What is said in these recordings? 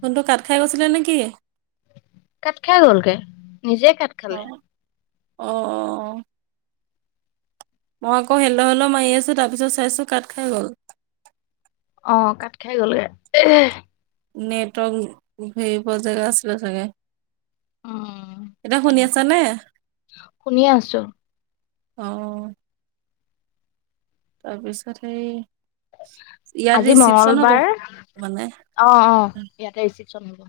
কোনটো কাঠ খাই গৈছিলে নেকি কাত খাই গ'ল কেে নিজে কাত খালে আহ মই আকৌ হেল হেল মাৰি আছোঁ তাৰপিছত চাইছোঁ কাঠ খাই গ'ল অ কাত খাই গ'লগে নেটৱৰ্ক সেইিবোৱা জেগা আছিল চাগে উম এতিয়া শুনি তেনেকুৱা আছ নে শুনি আছো অ তাৰপিছত সেই ইয়াত আজি ৰিচিপচন হ'ব মংগলবাৰ মানে অ অ ইয়াতে ৰিচিপশচন হব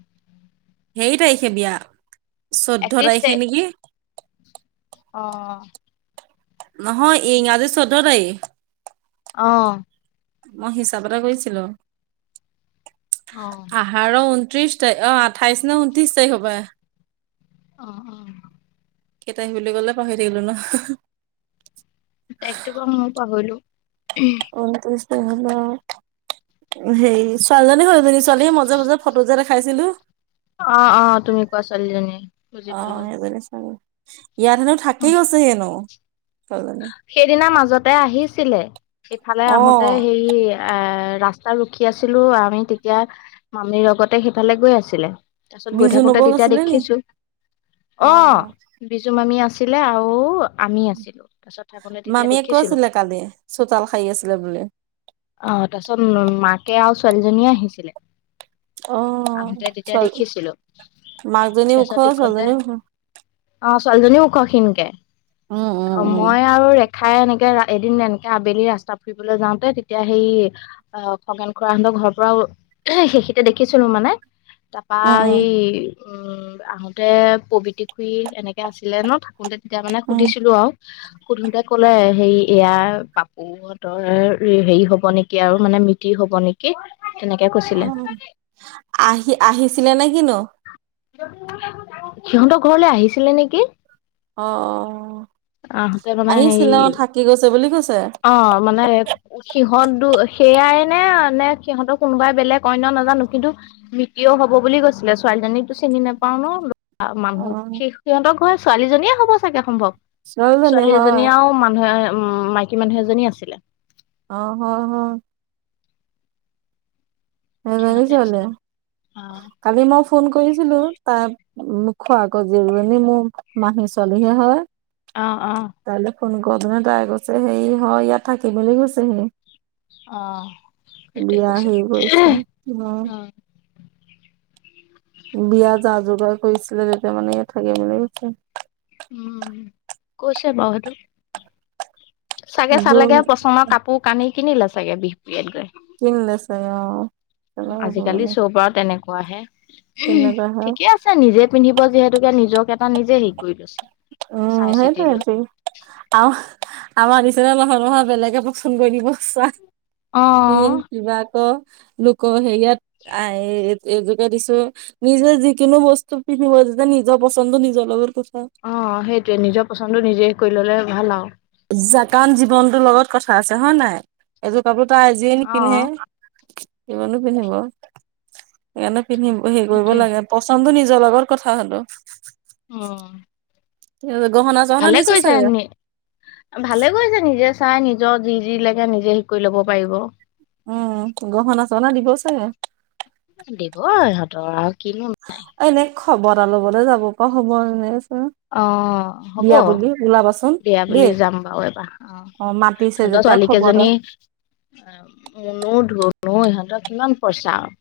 সেইৰি তাৰিখে বিয়া চৈধ্যয় একত্ৰিশ তাৰিখে তাৰিখ নেকি অ নহয় এংাদে চধ নাই আহ মই হিচাপতে কৰিৈছিলো অ আহাৰ ঊনত্ৰিশ তাৰিখ অ আঠাইছ নে ঊনত্ৰিছ তাৰিখ হব অ অ কেেইট আহী বুলি গলে পাহৰি থাকিলো ন তাই একো কম ময় পাহৰিলো অন্ত হল হেই চাল জন ছোৱালী মাজ মজ ফটো যে দেখাইছিলো অ অ তুমি কোৱা ছোৱালীজনী বুজি অ পালো সেইজনী ছোৱালী ইয়াত হেনো থাকেই গৈছে হেনো ছোৱালীজনী সেইদিনা মাজতে আহিছিলে সেইফালে অ আহোতে সে এ ৰাস্তা ৰখি আছিলো আমি তেতিয়া মামীৰ লগতে সেইফালে গৈ আছিলে। তাৰপিছত গৈ বিজু থাকোতে নবৌ তেতিয়া গৈছিলে নি দেখিছো অ, বিজু মামি আছো। আছিলে আৰু আমি আছিলো। তাৰপিছত থাকোতে তেতিয়া মামীয়ে দেখিছিলো কৈছিলে কালি চোতাল খাই আছিলে বুলি। অ, তাৰপিছত মাকে আৰু ছোৱালীজনীয়ে আহিছিলে। অ আহোতে তেতিয়া ছোৱালী দেখিছিলো মাকজনী ওখ তাৰছতখনতে ছোৱালীজনী ওখ অ, ছোৱালীজনী ওখ সনকে। উম উম অ, উম মই আৰু খাই এনেকে, এদিন এনেকে আবেলি ৰাস্তা ফুৰিবলৈ যাওঁতে তেতিয়া সেই অ, খগেন খৰা সক ঘৰ পৰা সেইখিতে দেখিছিলো মানে। তাৰাপা উম এই উম, আহোতে পবতি খুৰী এনেকে আছিলে ন থাকোতে। এতিয়া মানে উম সুধিছিলো আৰু। সুধোতে ক'লে হে এয়াাৰ পাপুহতৰ হেৰি হ'ব নেকি আৰু মানে মিতি হ'ব নেকি। তেনেকে কৈছিলে উ, আহি আহিছিলে নে কিনো। সিহঁতৰ ঘৰলৈ আহিছিলে নেকি। অ', অ'। আহোতে মানে হেৰি আহিছিলে থাকি গৈছে বুলি কৈছে অ, মানে সিহতো সেয়াই নে নে সিহঁতৰ কোনোবাই বেলেগ অনইন্য নাজানো কিন্তু মৃতিও হ'ব বুলি গৈছিলে ছোৱালীজনী চিনি নাপাও ন। অ মানুহ শেষ সিহঁতক হয় ছোৱালীজনীয়ে হ'ব চাগে সম্ভৱ। ছোৱালীজনী ছোৱালী হয় এজনী আৰু মানুহে উ, মাইকী মানুহ এজনী আছিলে। অ, আহ, আহ। স, সিহঁতে জানিছলে আছিলে অ কালি মই ফোন কৰিছিলো তাৰ খোৱাকৌ জিৰণী মোৰ মানি চলিহে হয়। আহ, অ'। তাইলৈ ফোন কৰ দিনে তাই গৈছে হে, হয় ইয়াত থাকি কৈছেহি। অ, সেইটোৱে কৈছে। উ, উম বিয়াত আজোৰত কৰিছিলে তেতিয়া মানে ইয়াত থাকে বুলি কৈছে। উম, কৈচে বহটোও চাগে, জোন চালেগে পচন্দৰ কাপোৰ কানি, কিনিলে চাগে বিহু কিনিলে চাগে অ [unintelligible] আজিকালি তেনেকে সব পৰাও তেনেক হোৱাহে, তেনেকুৱা হয় ঠিকে আছে নিজে পিন্ধিব যিহেতুকে নিজক এটা নিজে হেৰি কৰি লৈছে। চাই উম, চিতি লৈ সেইটো আ আমাৰ পচ মাহৰ মহৰ বেলেগে পচন্দ কৰি দিব অ চান কি'বা আকৌ লোক সেই ইয়াত আহ এইজোকে দিছো নিজে যিকোনো বস্তু পিন্ধিব যে নিজৰ পচন্দ নিজৰ লগৰ কথা অ, সেইটোৱে নিজৰ পচন্দ নিজে কৰি ললে ভাল আৰু। জাকান জীৱনতটো লগত কথা আছে হয়, নাই এযোৰ কাপোৰ আজিয়ে অ নিপিন্ধে, কমানো পিন্ধিব সেইকাৰণে পিন্ধিব হেৰি কৰিব সেইটোৱে লাগে পচন্দ নিজৰ লগত কথা হলো অ'। গহনা চহনা ভালে দিছে কৰিছা চাগে আ, ভালে কৰিছা নিজে চাই নিজৰ যি, যি লাগে নিজে শিক কৰি ল'ব পাৰিব। উম, গহনা, সহনা দিব চাগে। দিব ইহঁতৰক। এনে খবৰ লবলৈ যাব পৰা হ'ব এনে অ, হ'ব বিয়া বুলি ওলাবাচোন বিয়া বুলি দেই যাম বাৰু এবাৰ অ'। মাতিছে ধতৰ যেতিয়া ছোৱালী খবৰ এটা কেইজনী মনো ধ অ', ইহঁতৰ কিমান পইচা আৰু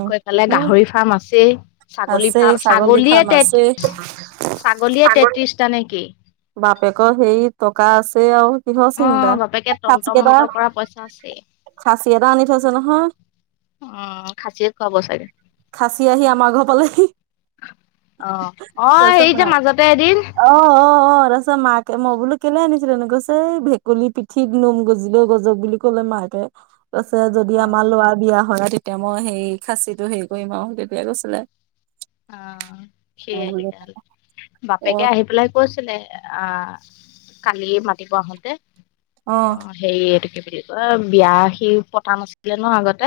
আকৌ এফালে অ গাহৰি ফাৰ্ম আছেই। ছাগলী আছে ফাৰ্ম ছাগলী ছাগলীয়ে ফাৰ্ম আছে তেত্ৰিশ, ছাগলীয়ে তেত্ৰিশটা নেকি? বাপেকৰ হেৰিত টকা আছে আৰু। কিহৰ অ চিন্তা, বাপেকে খাছি তন্ত্ৰ এটা, মন্ত্ৰ কৰা পইচা আছে খাছি এটা আনি থৈছে নহয়। উম খাচীয়ে খুৱাব চাগে খাছি আহি আমাৰ ঘৰ পালেহি। অ [unintelligible] অ হেৰি যে নাই, মাজতে এদিন অ', অ', অ'। তাপাছত মাকে মই বোলো কেলে অনিছিলেনো, কৈছে এই ভেকুলী পিঠিত নোম গজিলেও গজক বুলি ক'লে মাক কে কৈছে যদি অ আমাৰ ল'ৰা বিয়া হয়, আৰু তেতিয়া মই সেই খাছিটো হেৰি কৰিম আৰু তেতিয়া কৈছিলে। অ', মই সেয়াই বোলো তেতিয়াহ'লে, অ বাপেকে আহি পেলাই কৈছিলে আহ, কালিয়ে মাতিব আহোঁতে অ', হেৰি কি বুলি কয় বিয়া সি পতা নাছিলে ন আগতে,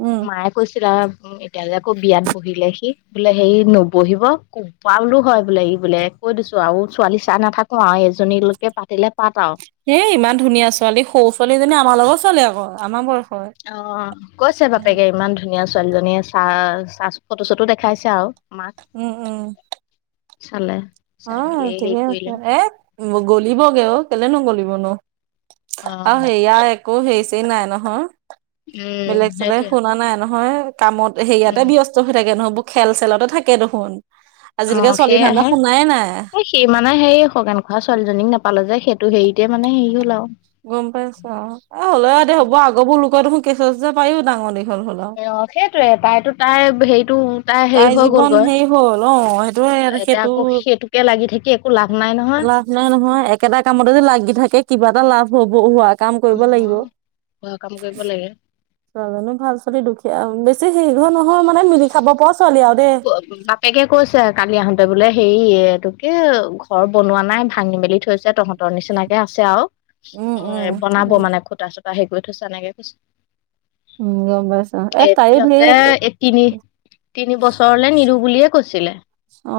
উম মায়ে কৈছিলে উম, এতিয়া যে আকৌ বিয়াত পঢ়িলে সি বোলে হেৰি ন'বহিব [unintelligible] হয়, বোলে ই বোলে কৈ দিছোঁ আৰু ছোৱালী চাই নাথাকোঁ আৰু এইজনী লৈকে পাতিলে পাত আৰু। এ, ইমান ধুনীয়া ছোৱালী সৰু ছোৱালীজনী আমাৰ লগৰ ছোৱালী আকৌ। আমাৰ বয় অ', কৈছে বাপেকে ইমান ধুনীয়া ছোৱালীজনীয়ে চা- চা ফটো চটো দেখাইছে আৰু। মাক উম, উম। চালে। চাই মেলি অ', হেৰি ঠিকে আছে কৰিলে এ, গ'লিবগে অ', কেলে নগ'লিবনো। অ আৰু সেইয়া একো হেৰি চেৰি নাই নহয়। উম বেলেগ চেলেগ সেইটোৱে শুনা নাই ন হয়, কামত হেৰিয়াতে উম ব্যস্ত হৈ থাকে নহয় এবোৰ খেল চেলতে থাকে দেখোন। অ আজিলৈকে ছোৱালী ধান্দা সেয়াহে শুনা এ, সি মানে সেই খগেন খুৰা ছোৱালীজনীক নাপালে যে সেইটো হেৰিতে মানে হেৰি হ'ল আৰু। গম পাইছোঁ আৰু। অ', হ'লেও দে হ'ব আগৰবোৰ লোকোৰ দেখোন কেঁচুৱা চেচুৱা [unintelligible] ডাঙৰ দীঘল হ'ল আৰু অ', সেইটোয়ে তাইতো তাই হেৰি তাই হৈ জীৱন গ'লগৈ হেৰি হ'ল অ', সেইটোৱে, এতিয়া সেইটো আকৌ সেইটোকে লাগি থাকি একো লাভ নাই নহয়। লাভ নাই নহয়, একেটা কামত যে লাগি থাকে কিবা এটা লাভ হ'ব হোৱা কাম কৰিব লাগিব, অ'। ঘৰৰ কাম কৰিব লাগে। ছোৱালীজনীও ভাল ছোৱালী দুখীয়া বে [unintelligible] নহয় মানে মিলি খাব পৰা ছোৱালী আৰু দেই। বাপেকে কৈছে কালি আহোঁতে বোলে হেৰি [unintelligible] টোকে ঘৰ বনোৱা নাই ভাঙি মেলি থৈছে তহঁত তৰ নিচিনাকে আছে আৰু উম, বনাব মানে খুঁটা চুটা হেৰি কৰি থৈছে এনেকে কৈছে। উম গম পাইছো এ, তাইও সিঁহতে ধেৰ এই তিনি- তিনি বছৰ লে নিদিওঁ বুলিয়ে কৈছিলে। অ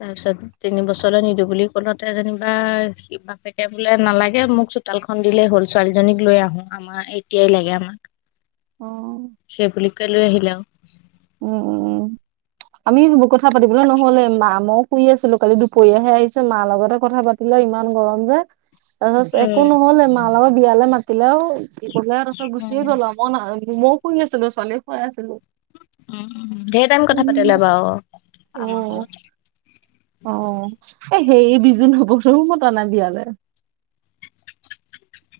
তাৰপিছত তিনবছৰলে নিদিওঁ বুলি ক'লতে যেনিবা বাপেকে বোলে নালাগে মোক চোতাল খন দিলেই হ'ল ছোৱালীজনীক লৈ আহো আমাৰ এতিয়াই লাগে আমাক। উম সেইবুলি কয় লৈ আহিলে আৰু। উম, উম, উম। আমি কথা পাতিবলৈ নহ'লে মা মই শুই আছিলোঁ কালি দুপৰীয়াহে আহিছে, মাৰ লগতে কথা পাতি ইমান গৰম যে, তাৰপাছ একো উম। নহ'লে মা লগত বিয়ালে মাতিলে আৰু দুপৰীয়া তাপাছত গুচিয়ে উম। গ'ল আৰু মই ন মইও শুই আছিলোঁ, ছোৱালীক শুৱাই আছিলোঁ। উম, ধেৰ টাইম কথা পাতিলে বাৰু। [inaudible] অ অ এ, হেৰি বিজুনবৌ হতৰো মতা নাই বিয়ালে।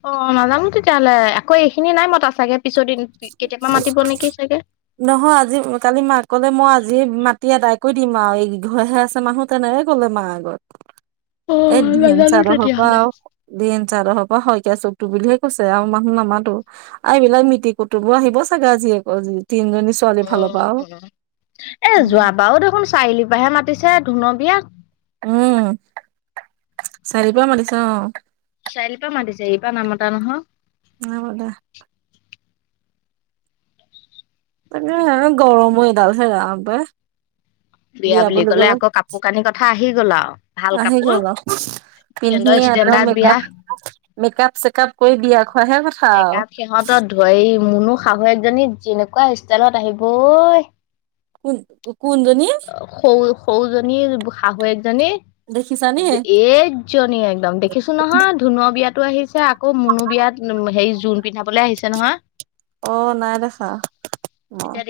অ', নাজানো তেতিয়াহ'লে আকৌ এইখিনি নাই মতা চাগে পিছৰদিন নহয়, আজি কালি মাকলে মই আ জি মাতি আদায় কৰি দিম আৰু এইকি ঘৰহে আছে মানুহ তেনেকে ক'লে মাৰ আগত। অ', নাজানো তেতিয়াহ'লে। [inaudible] চাদৰ পৰা শইকীয়া চকু বুলিহে কৈছে আৰু মানুহ নামাতো আৰু এইবিলাক মিট [unintelligible] আহিব চাগে আজি আকৌ আজি। [unintelligible] যোৱা বাৰো দেখোন চাৰিআলিৰ পৰা হে মাতিছে ধোনুৰ বিয়াত। উম, চাৰিআলিৰ পৰা মাতিছে অ'। চাৰিআলিৰ পৰা মাতিছে। এইবাৰ নাই মাটা নহয়। অ [unintelligible] গৰম হৈ [unintelligible] [unintelligible] বিয়া বুলি ক'লে আকৌ কাপোৰ কানি কথা আহি গ'ল আৰু ভাল আহি কাপোৰ গ'ল আৰু পিন্ধি। সিহঁতৰ ষ্টেণ্ডাৰ্ড বিয়া। মেকআপ চেকাপ কৰি বিয়া খোৱাৰ হে কথা আৰু। মুনুৰ শাহুৱেক জনী যেনেকুৱা ষ্টাইলত আহিব। [unintelligible] সৰুজনীৰ শাহুৱেক জনী। দেখিছানে দেখিছো নহয় ধুনু বিয়াত এইজনী একদম। বিয়াতো আহিছে আৰু মুনুক জোৰোণ পিন্ধাবলৈও আহিছে নহয়। অ নাই দেখা মই এতিয়া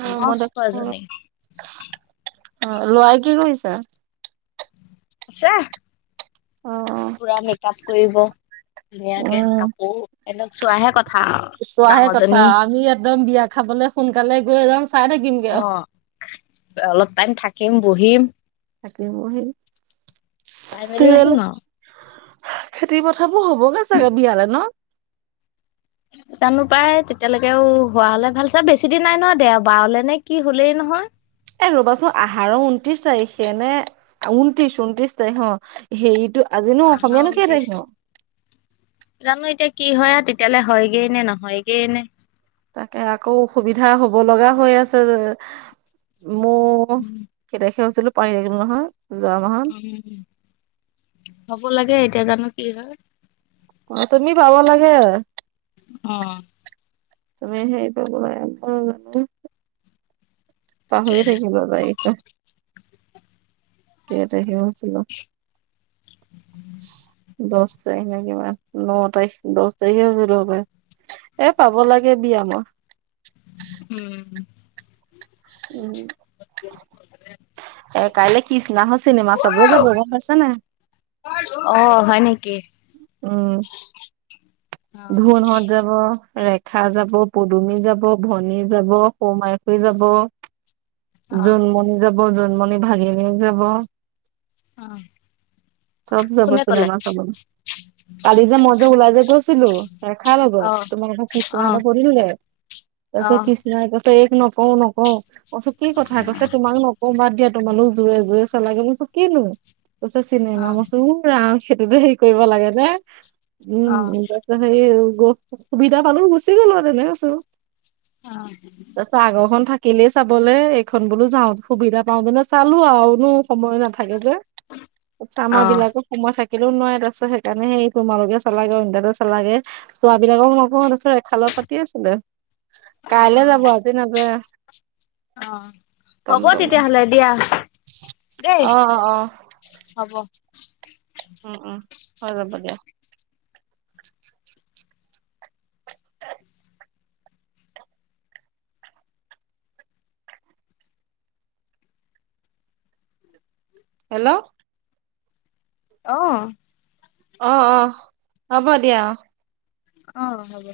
অ মই দেখা মস্ত এইজনী। লৰাই কি কৰিছে? আছে। অ'। পোৰা মেকআপ কৰিব। ধুনীয়াকে কাপোৰ ইহঁতক চোৱাহে কথা আৰু চোৱাহে কথা ডাঙৰজনী। আমি একদম বিয়া খাবলে সোনকালে গৈ চাই থাকিমগৈ অ আৰু। অলপ টাইম থাকিম, বহিম। থাকিম বহিম। চাই মেলি আহিম বিয়ালৈ আৰু খেতি পথাৰবোৰ হবগৈ চাগে? [inaudible] জানো পাই তেতিয়ালৈকেও হোৱা হলে ভাল চা বেছি দিন নাই নহয় দে বাৰলে নে কি হলেই জানো পায়, তেতিয়ালৈকে হোৱা হলে ভাল আছিল। বেছি দিন নাই নহয়, দেওবাৰ নে কি হলেই। এ ৰ'বাচোন আহাৰ ঊনত্ৰিশ তাৰিখে নে ঊনত্ৰিশ ঊনত্ৰিশ তাৰিখ অ হেৰিতটো। এ ৰবাসুন হেৰিটো আহাৰৰ উনত্ৰিশ তাৰিখ নে? অ উনটিছ তাৰিখ। জানো এতিয়া অহা উনটিছ। নো? কি হয় তেতিয়ালৈকে, হয়ে বা নহয়। তাতেআকৌ অসুবিধা হব লগা হৈ আছে যে। মোৰ উম কেই তাৰিখে হৈছিল পাহৰি থাকিলো নহয়। যোৱা মাহত। ও হব লাগে এতিয়া জানো কি হয়। অ' তুমি পাব লাগে। উম। [unintelligible] পাহৰি তাকেহে থাকিবা [unintelligible] কেই তাৰিখে হৈছিল বা। দশ তাৰিখ নে কিবা, ন তাৰিখ দহ তাৰিখেই হৈছিলোঁ হপাই। এই পাব লাগে দিয়া মই। উম। উম। কাইলৈ কিষ্ণাহত চিনেমা চাবলৈ যাব। গম পাইছা নে নাই। অ। হয় নেকি উম অ ধুন হৈত যাব। ৰেখা যাব, পদুমি যাব, ভনী যাব, সৰুমাই খুৰী যাব। অ জোনমণি যাব, জোনমণিৰ ভাগিনীয়েক যাব। অ চব যাব কোনে ক'লে চিনেমা চাবলৈ। কালি মই যে ওলাই গৈছিলো ৰেখাৰ লগত, অ অ কিষ্ণাহতক সুধিলো। তাৰ অ অ পিছত কিষ্ণাই কৈছে এইক কও নকওঁ কচো কি কথা কৈছে তোমাক নকওঁ বাদ দিয়া তোমালোক জোৰে জোৰে চালাগে বছো কিনো কৈছে চিনেমা মই কৈছো ঔ ৰাম সেইটোতো হেৰি কৰিব লাগে। [unintelligible] অ অ সুবিধা পালোঁ গুচি গ'লো আৰু, তেনে আছোঁ অ তাৰপাছত আগৰখন থাক এনে চাবলে, এইখন বোলো যাওঁ, সুবিধা পাওঁতেনে চালো আৰুনো সময় নাথাকে যে, তাৰপিছত অ আমাৰ বিলাকে সময় থাকিলেও নোৱাৰে, তাৰপিছত সেইকাৰণে সেই তোমালোকে চালাগেই, ইহঁতেও চালেগেই, চোৱবিলাকক নকওঁ, তাৰপিছত ৰেখা লগত পাতি আছিলোঁ। অ কাইলৈ যাব, আজি নাযায়। অ', হ'ব টমটমত তেতিয়াহ'লে দিয়া। দেই অ', অ', অ'। হ'ব। উম উম, হৈ যাব দিয়া। হেল্ল'। অহ। অ', অ', হ'ব দিয়া অহ। অ', হ'ব।